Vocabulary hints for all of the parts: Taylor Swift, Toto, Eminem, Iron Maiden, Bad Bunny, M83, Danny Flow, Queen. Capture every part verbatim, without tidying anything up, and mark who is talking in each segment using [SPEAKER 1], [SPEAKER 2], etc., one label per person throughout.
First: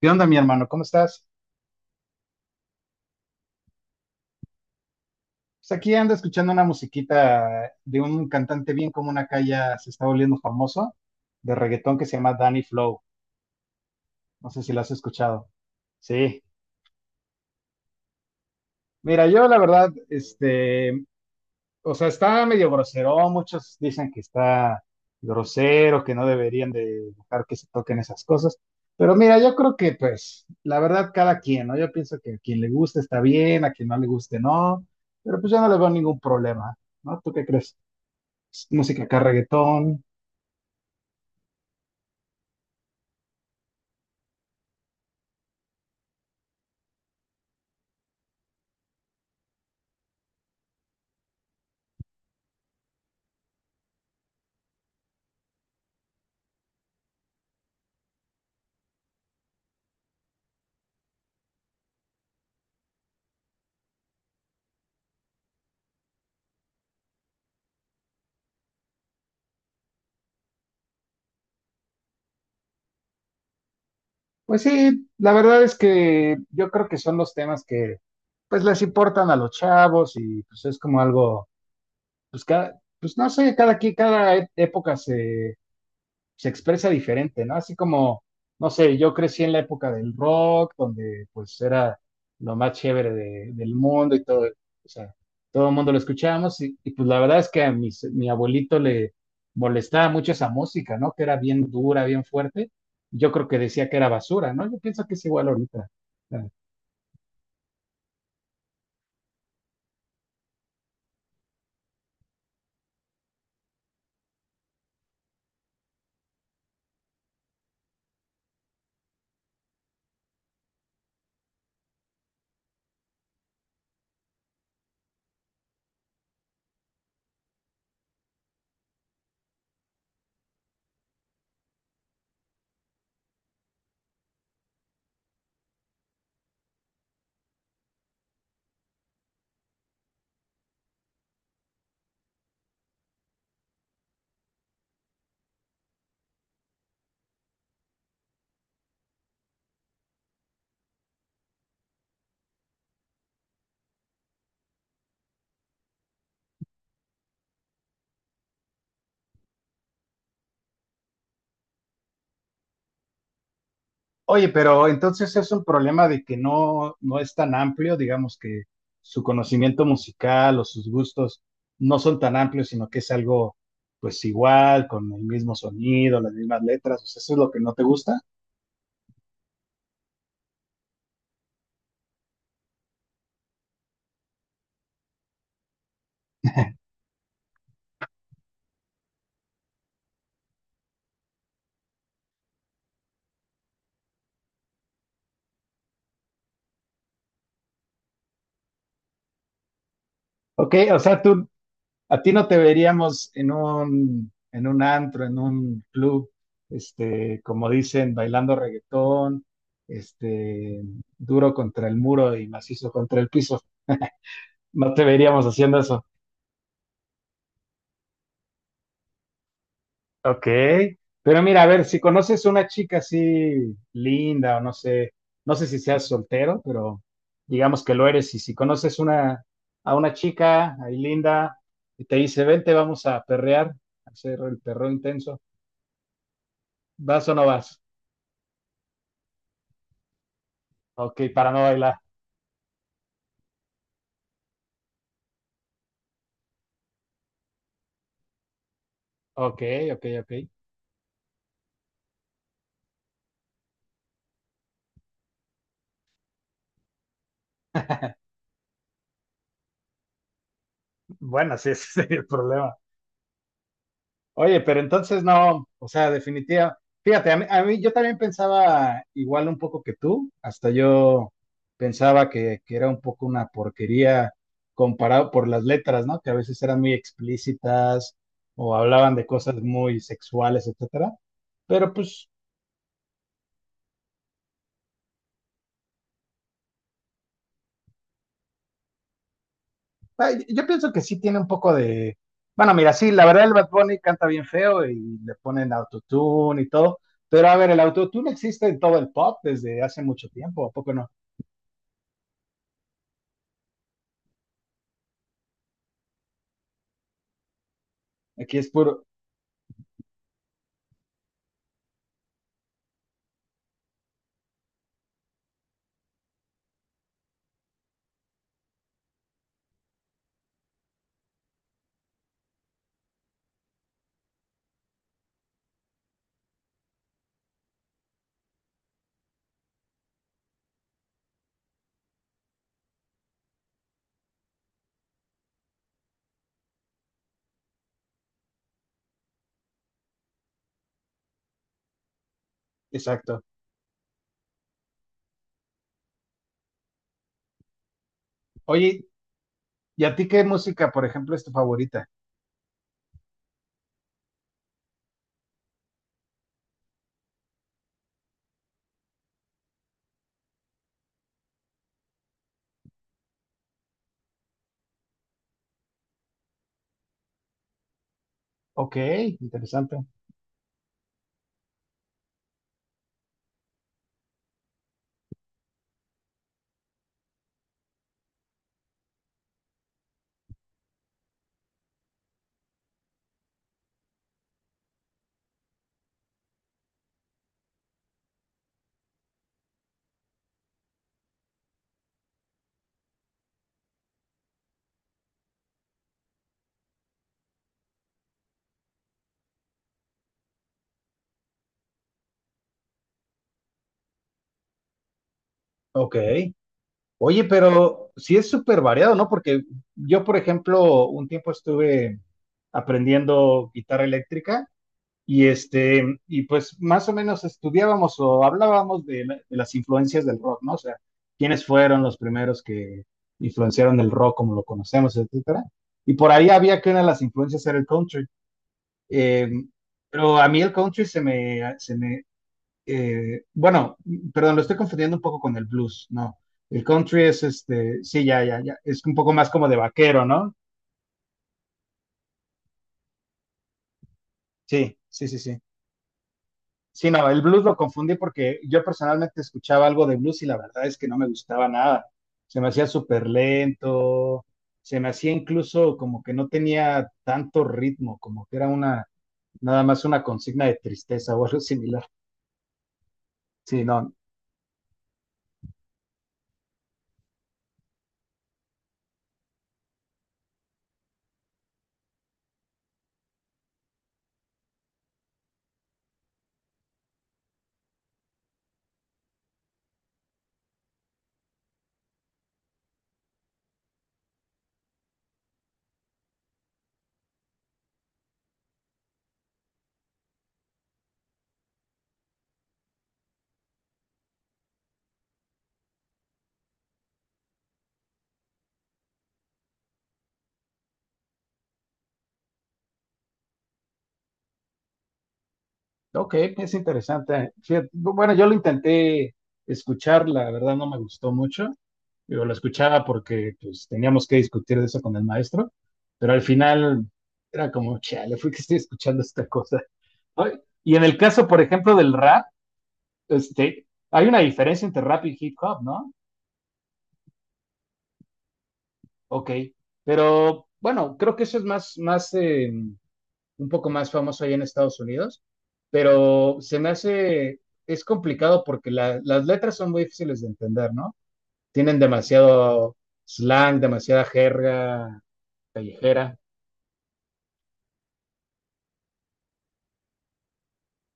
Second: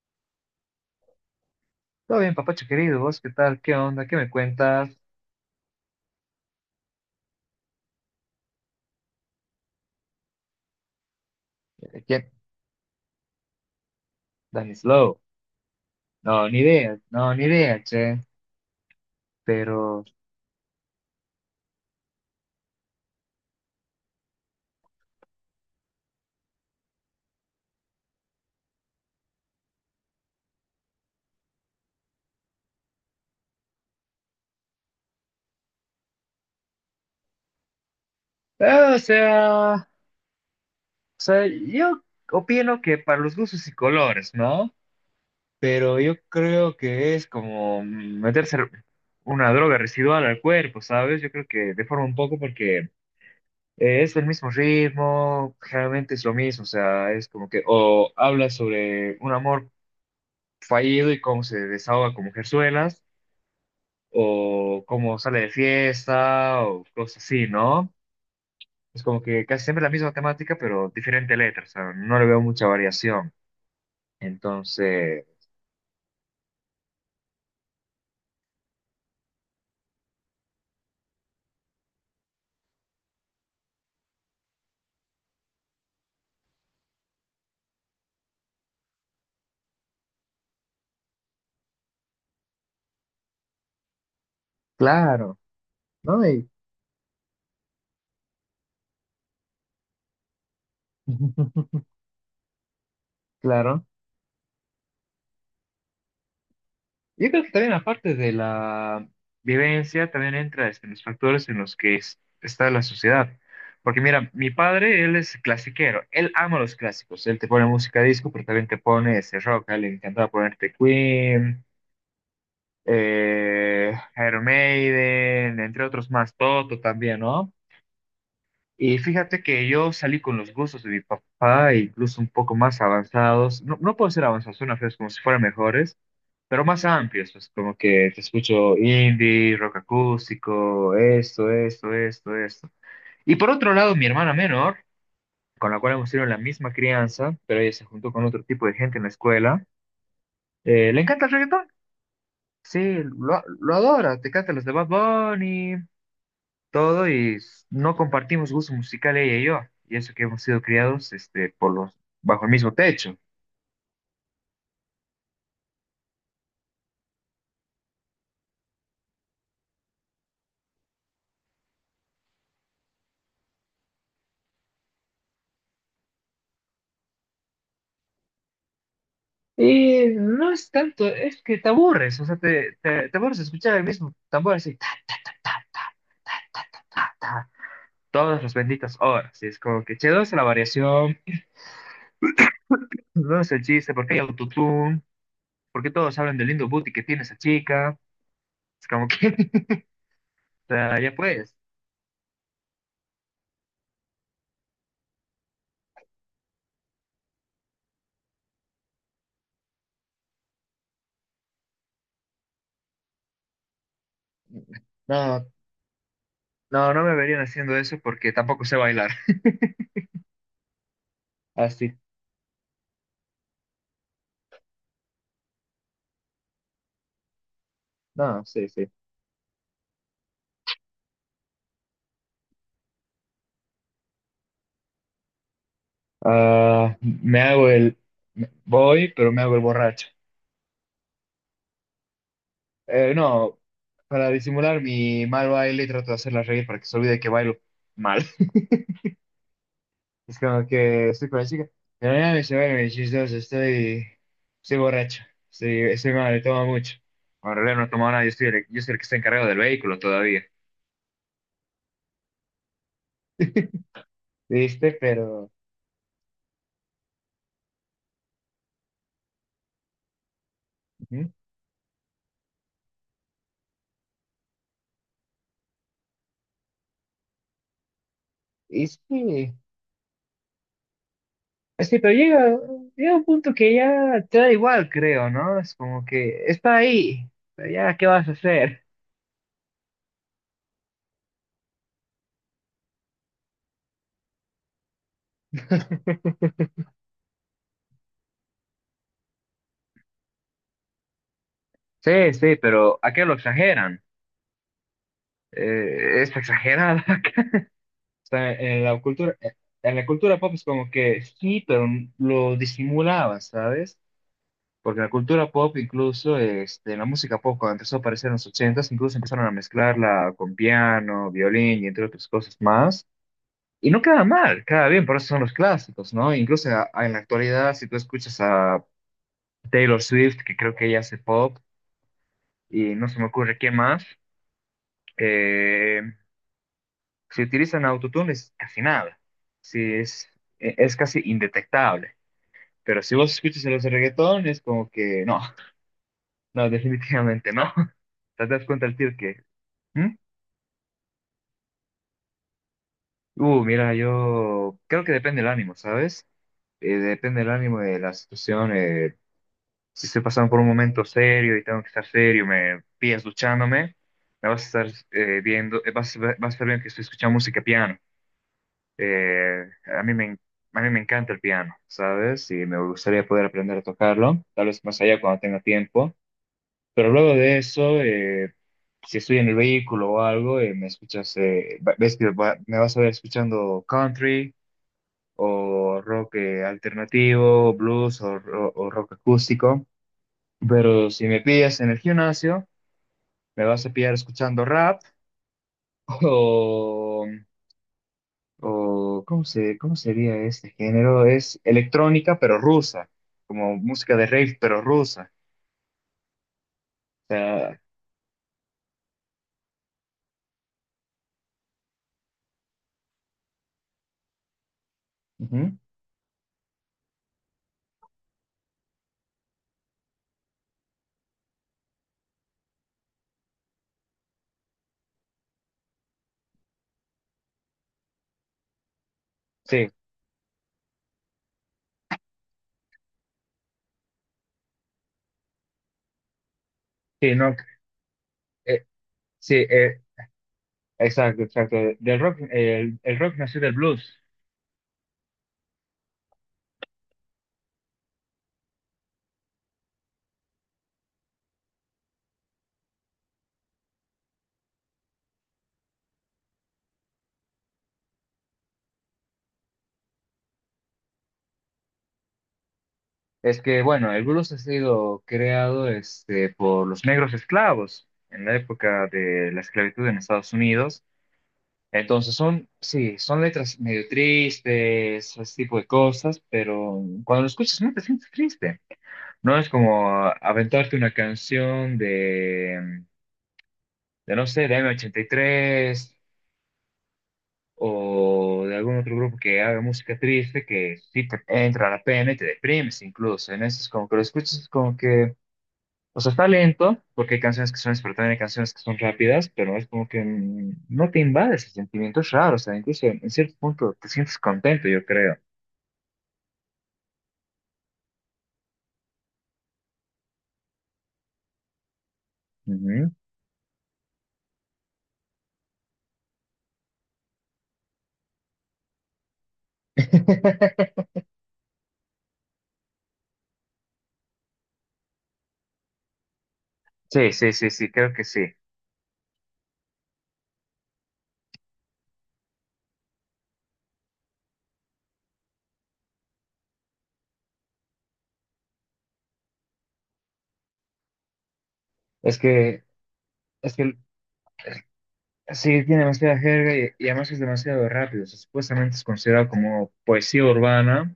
[SPEAKER 1] ¿Qué onda, mi hermano? ¿Cómo estás?
[SPEAKER 2] Todo bien, papacho querido, ¿vos qué tal? ¿Qué onda? ¿Qué me cuentas?
[SPEAKER 1] Pues aquí ando escuchando una musiquita de un cantante bien común acá, ya se está volviendo famoso, de reggaetón,
[SPEAKER 2] Eh,
[SPEAKER 1] que se
[SPEAKER 2] ¿Quién?
[SPEAKER 1] llama Danny Flow. No sé si lo has
[SPEAKER 2] Slow.
[SPEAKER 1] escuchado.
[SPEAKER 2] No,
[SPEAKER 1] Sí.
[SPEAKER 2] ni idea, no, ni idea, che.
[SPEAKER 1] Mira, yo la verdad,
[SPEAKER 2] Pero,
[SPEAKER 1] este, o sea, está medio grosero. Muchos dicen que está grosero, que no deberían de dejar que se toquen esas cosas. Pero mira, yo creo que, pues, la verdad, cada quien, ¿no? Yo pienso que a quien le guste está bien, a quien no le guste no. Pero pues yo no le veo ningún problema, ¿no? ¿Tú qué crees?
[SPEAKER 2] eh, o
[SPEAKER 1] Música acá,
[SPEAKER 2] sea, o
[SPEAKER 1] reggaetón.
[SPEAKER 2] sea, yo opino que para los gustos y colores, ¿no? Pero yo creo que es como meterse una droga residual al cuerpo, ¿sabes? Yo creo que deforma un poco porque eh, es el mismo ritmo, generalmente es lo mismo, o sea, es como que, o habla sobre un amor fallido y cómo se desahoga con mujerzuelas o cómo sale de fiesta, o cosas así, ¿no? Es como que casi siempre la misma temática, pero diferente letra, o sea, no le veo mucha variación.
[SPEAKER 1] Pues sí,
[SPEAKER 2] Entonces,
[SPEAKER 1] la verdad es que yo creo que son los temas que pues les importan a los chavos, y pues es como algo, pues cada, pues no sé, cada aquí, cada e- época se, se expresa diferente, ¿no? Así como, no sé, yo crecí en la época del rock, donde pues era lo más chévere de- del mundo y todo, o sea,
[SPEAKER 2] claro,
[SPEAKER 1] todo el mundo lo
[SPEAKER 2] ¿no? Y-
[SPEAKER 1] escuchábamos y, y, pues la verdad es que a mis- mi abuelito le molestaba mucho esa música, ¿no? Que era bien dura, bien fuerte. Yo creo que
[SPEAKER 2] claro.
[SPEAKER 1] decía que era basura, ¿no? Yo pienso que es igual ahorita.
[SPEAKER 2] Yo creo que también aparte de la vivencia, también entra este, los factores en los que es- está la sociedad. Porque mira, mi padre, él es clasiquero, él ama los clásicos, él te pone música disco, pero también te pone ese rock, a él le encantaba ponerte Queen, eh, Iron Maiden, entre otros más, Toto también, ¿no? Y fíjate que yo salí con los gustos de mi papá, incluso un poco más avanzados, no, no puedo ser avanzados, suena feo, es como si fueran mejores, pero más amplios, pues como que te escucho indie, rock acústico, esto, esto, esto, esto. Y por otro lado, mi hermana menor, con la cual hemos tenido la misma crianza, pero ella se juntó con otro tipo de gente en la escuela, eh, le encanta el reggaetón. Sí, lo, lo adora, te canta los de Bad Bunny, todo y s- no compartimos gusto musical ella y yo, y eso que hemos sido criados este, por los, bajo el mismo techo.
[SPEAKER 1] Oye, pero entonces es un problema de que no, no es tan amplio, digamos que su conocimiento musical o sus gustos no son tan amplios, sino que es algo pues igual, con el mismo sonido, las mismas letras, o sea, eso es lo que no te gusta.
[SPEAKER 2] Y no es tanto, es que te aburres, o sea, te, te, te aburres de escuchar el mismo tambor así, ta, ta, ta, ta, ta, ta, ta, ta, ta, ta, todas las benditas horas, y es como que, che, ¿dónde está la variación? ¿Dónde es el chiste? ¿Por qué hay autotune? ¿Por qué todos hablan del lindo booty que tiene esa chica? Es como que, o
[SPEAKER 1] Ok, o
[SPEAKER 2] sea, ya
[SPEAKER 1] sea, tú,
[SPEAKER 2] pues,
[SPEAKER 1] a ti no te veríamos en un, en un antro, en un club, este, como dicen, bailando reggaetón, este, duro contra el muro y macizo contra el piso. No te veríamos
[SPEAKER 2] no,
[SPEAKER 1] haciendo eso.
[SPEAKER 2] no, no me verían haciendo eso porque tampoco sé bailar,
[SPEAKER 1] Ok, pero mira, a ver,
[SPEAKER 2] así
[SPEAKER 1] si conoces una chica así linda, o no sé, no sé si seas soltero, pero digamos que lo eres, y
[SPEAKER 2] No,
[SPEAKER 1] si
[SPEAKER 2] sí, sí.
[SPEAKER 1] conoces una, a una chica ahí linda y te dice, vente, vamos a perrear, a hacer el perreo intenso,
[SPEAKER 2] Ah,
[SPEAKER 1] ¿vas o
[SPEAKER 2] me
[SPEAKER 1] no
[SPEAKER 2] hago
[SPEAKER 1] vas?
[SPEAKER 2] el... me- Voy, pero me hago el borracho.
[SPEAKER 1] Ok, para no bailar.
[SPEAKER 2] Eh, no, para disimular mi mal baile trato de hacerla reír para que se olvide que bailo mal.
[SPEAKER 1] Ok, ok, ok.
[SPEAKER 2] Es como que estoy con la chica. Pero nada, me ve mis chistoso, estoy... Estoy borracho. Estoy, estoy mal, tomo mucho. Bueno, en realidad no he nada, yo soy el, yo soy el que está encargado del vehículo todavía.
[SPEAKER 1] Bueno, sí, ese sería el problema. Oye, pero
[SPEAKER 2] ¿Viste?
[SPEAKER 1] entonces
[SPEAKER 2] Pero...
[SPEAKER 1] no, o sea, definitiva. Fíjate, a mí, a mí- yo también pensaba igual un poco que tú, hasta
[SPEAKER 2] ujú.
[SPEAKER 1] yo pensaba que, que era un poco una porquería comparado por las letras, ¿no? Que a veces eran muy explícitas o
[SPEAKER 2] Y
[SPEAKER 1] hablaban de
[SPEAKER 2] sí.
[SPEAKER 1] cosas muy sexuales, etcétera.
[SPEAKER 2] Pues
[SPEAKER 1] Pero
[SPEAKER 2] sí, pero
[SPEAKER 1] pues,
[SPEAKER 2] llega, llega un punto que ya te da igual, creo, ¿no? Es como que está ahí, pero ya, ¿qué vas a hacer?
[SPEAKER 1] ay, yo pienso que sí tiene un poco de... Bueno, mira, sí, la verdad el Bad Bunny canta bien feo y le ponen autotune y todo, pero a ver, el autotune existe en todo el pop desde hace mucho tiempo, ¿a poco no?
[SPEAKER 2] Sí, sí, pero ¿a qué lo exageran? Eh, es exagerada. O sea,
[SPEAKER 1] Aquí es
[SPEAKER 2] en la
[SPEAKER 1] puro,
[SPEAKER 2] cultura, eh, en la cultura pop es como que sí, pero lo disimulaba, ¿sabes? Porque la cultura pop, incluso este, la música pop, cuando empezó a aparecer en los ochentas, incluso empezaron a mezclarla con piano, violín y entre otras cosas más. Y no queda mal, queda bien, por eso son los clásicos, ¿no? Incluso a- a- en la actualidad, si tú escuchas a Taylor Swift, que creo que ella hace pop, y no se me ocurre quién más, eh, si utilizan autotune es casi nada, si es, e- es casi indetectable. Pero si vos
[SPEAKER 1] exacto.
[SPEAKER 2] escuchas a los de reggaetón, es como que no, no, definitivamente no. Te das cuenta el
[SPEAKER 1] Oye,
[SPEAKER 2] tío que...
[SPEAKER 1] ¿y a
[SPEAKER 2] ¿hmm?
[SPEAKER 1] ti qué música, por ejemplo, es tu favorita?
[SPEAKER 2] Uh, mira, yo creo que depende el ánimo, ¿sabes? Eh, depende el ánimo de la situación. Eh, si estoy pasando por un momento serio y tengo que estar serio, me pillas duchándome, me vas a estar eh, viendo, eh, vas, a ver- vas a estar viendo que estoy escuchando música piano.
[SPEAKER 1] Ok,
[SPEAKER 2] Eh,
[SPEAKER 1] interesante.
[SPEAKER 2] a mí me, en- a mí me encanta el piano, ¿sabes? Y me gustaría poder aprender a tocarlo, tal vez más allá cuando tenga tiempo. Pero luego de eso, eh, si estoy en el vehículo o algo, eh, me escuchas, eh, va- ves que va- me vas a ver escuchando country o rock eh, alternativo, blues o, o o rock acústico. Pero si me pillas en el gimnasio, me vas a pillar escuchando rap o, o ¿cómo se, cómo sería este género? Es electrónica pero rusa, como música de rave pero rusa.
[SPEAKER 1] Ok.
[SPEAKER 2] O
[SPEAKER 1] Oye,
[SPEAKER 2] sea,
[SPEAKER 1] pero sí es súper variado, ¿no? Porque yo, por ejemplo, un tiempo estuve aprendiendo guitarra eléctrica y
[SPEAKER 2] ujú.
[SPEAKER 1] este, y pues más o menos estudiábamos o hablábamos de, la- de las influencias del rock, ¿no? O sea, quiénes fueron los primeros que influenciaron el rock como lo conocemos, etcétera. Y por ahí había que una de las influencias era el country. Eh,
[SPEAKER 2] Sí,
[SPEAKER 1] pero a mí el country se me, se me eh, bueno, perdón, lo estoy confundiendo un poco con el blues, ¿no? El country
[SPEAKER 2] sí,
[SPEAKER 1] es
[SPEAKER 2] no,
[SPEAKER 1] este, sí, ya, ya, ya,
[SPEAKER 2] eh,
[SPEAKER 1] es un poco más
[SPEAKER 2] sí,
[SPEAKER 1] como de
[SPEAKER 2] eh,
[SPEAKER 1] vaquero, ¿no?
[SPEAKER 2] exacto, exacto. Del rock, el, el rock nació del blues.
[SPEAKER 1] Sí, sí, sí, sí. Sí, no, el blues lo confundí porque yo personalmente escuchaba algo de blues y la verdad es que no me gustaba nada. Se me hacía súper lento, se me hacía incluso como que no tenía tanto ritmo, como que era una, nada más una consigna de tristeza o algo similar.
[SPEAKER 2] Es que,
[SPEAKER 1] Sí, no.
[SPEAKER 2] bueno, el blues ha sido creado este, por los negros esclavos en la época de la esclavitud en Estados Unidos. Entonces son, sí, son letras medio tristes, ese tipo de cosas, pero cuando lo escuchas no te sientes triste. No es como ah, aventarte una canción de, de no sé, de M ochenta y tres o de algún otro grupo que haga música triste que sí te entra la pena y te deprimes incluso. En eso es como que lo escuchas es como que o sea, está lento, porque hay canciones que son lentas, pero también hay canciones que son rápidas, pero es como que mm, no te invade ese sentimiento, es raro, o sea, incluso en cierto punto te sientes contento, yo creo.
[SPEAKER 1] Ok, es interesante. Fíjate, bueno, yo lo intenté escuchar, la verdad no me gustó mucho. Yo lo escuchaba
[SPEAKER 2] Ujú.
[SPEAKER 1] porque pues, teníamos que discutir de eso con el maestro, pero al final era como, chale, fui que estoy escuchando esta cosa. Ay, y en el caso, por ejemplo, del rap, este, hay una diferencia entre rap y hip hop, ¿no?
[SPEAKER 2] Sí, sí, sí, sí, creo que sí.
[SPEAKER 1] Ok, pero bueno, creo que eso es más, más, eh, un poco más famoso ahí en Estados Unidos, pero se me hace, es complicado porque la- las letras son muy difíciles de entender, ¿no? Tienen
[SPEAKER 2] Es que,
[SPEAKER 1] demasiado
[SPEAKER 2] es
[SPEAKER 1] slang,
[SPEAKER 2] que
[SPEAKER 1] demasiada jerga
[SPEAKER 2] sí, tiene
[SPEAKER 1] callejera.
[SPEAKER 2] demasiada jerga y, y además es demasiado rápido. O sea, supuestamente es considerado como poesía urbana,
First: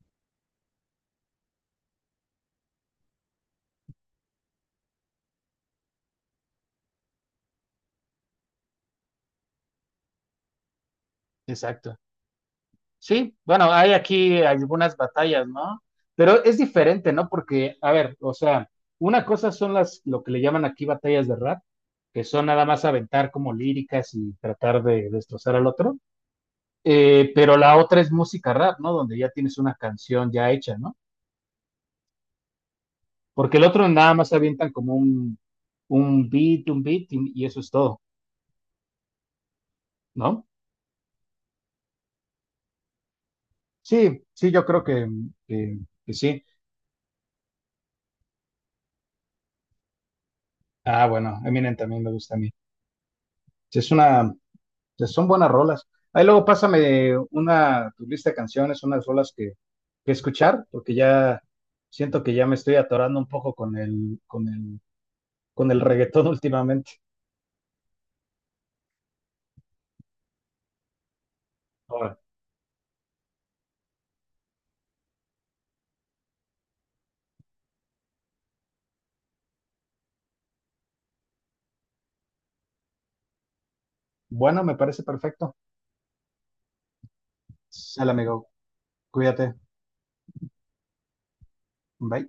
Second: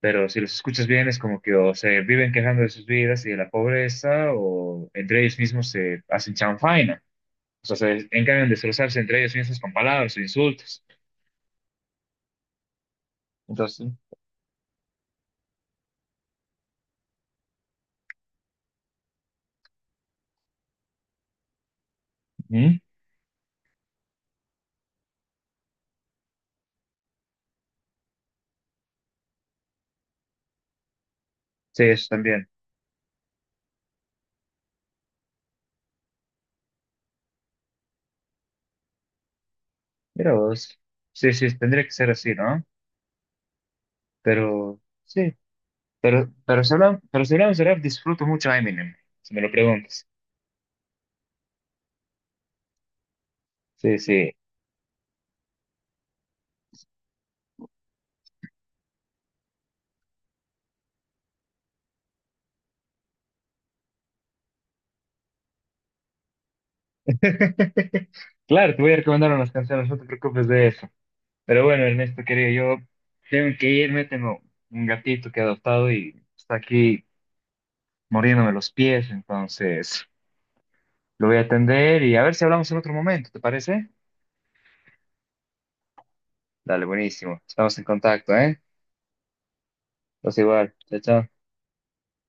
[SPEAKER 2] pero si los escuchas bien es como que o se viven quejando de sus vidas y de la pobreza, o entre ellos mismos se hacen chanfaina. O sea, se encargan de destrozarse entre ellos mismos con palabras o insultos.
[SPEAKER 1] Exacto. Sí, bueno, hay
[SPEAKER 2] Entonces,
[SPEAKER 1] aquí algunas batallas, ¿no? Pero es diferente, ¿no? Porque, a ver, o sea, una cosa son las, lo que le llaman aquí batallas de rap, que son nada
[SPEAKER 2] ujú,
[SPEAKER 1] más aventar como líricas y tratar de destrozar al otro. Eh, pero la otra es música rap, ¿no? Donde ya tienes una canción ya hecha, ¿no?
[SPEAKER 2] sí, eso también.
[SPEAKER 1] Porque el otro nada más avientan como un, un beat, un beat y, y eso es todo,
[SPEAKER 2] Mira
[SPEAKER 1] ¿no?
[SPEAKER 2] vos. Sí, sí, tendría que ser así, ¿no?
[SPEAKER 1] Sí, sí, yo
[SPEAKER 2] Pero,
[SPEAKER 1] creo que,
[SPEAKER 2] sí.
[SPEAKER 1] que, que
[SPEAKER 2] Pero,
[SPEAKER 1] sí.
[SPEAKER 2] pero, si hablamos, pero si hablamos de rap, disfruto mucho a Eminem, si me lo preguntas.
[SPEAKER 1] Ah, bueno, Eminem también me gusta a mí. Sí, es
[SPEAKER 2] Sí,
[SPEAKER 1] una,
[SPEAKER 2] sí.
[SPEAKER 1] sí, son buenas rolas. Ahí luego pásame una, tu lista de canciones, unas rolas que, que escuchar, porque ya siento que ya me estoy atorando un poco con el, con el, con el reggaetón últimamente.
[SPEAKER 2] Claro, te voy a recomendar unas canciones, no te preocupes de eso. Pero bueno,
[SPEAKER 1] Ahora,
[SPEAKER 2] Ernesto, querido, yo tengo que irme, tengo un gatito que he adoptado y está aquí muriéndome los pies, entonces lo voy a atender y a ver si hablamos en otro momento, ¿te parece?
[SPEAKER 1] bueno, me parece perfecto.
[SPEAKER 2] Dale, buenísimo. Estamos en
[SPEAKER 1] Sale,
[SPEAKER 2] contacto,
[SPEAKER 1] amigo.
[SPEAKER 2] ¿eh?
[SPEAKER 1] Cuídate.
[SPEAKER 2] Pues igual. Chao, chao.
[SPEAKER 1] Bye.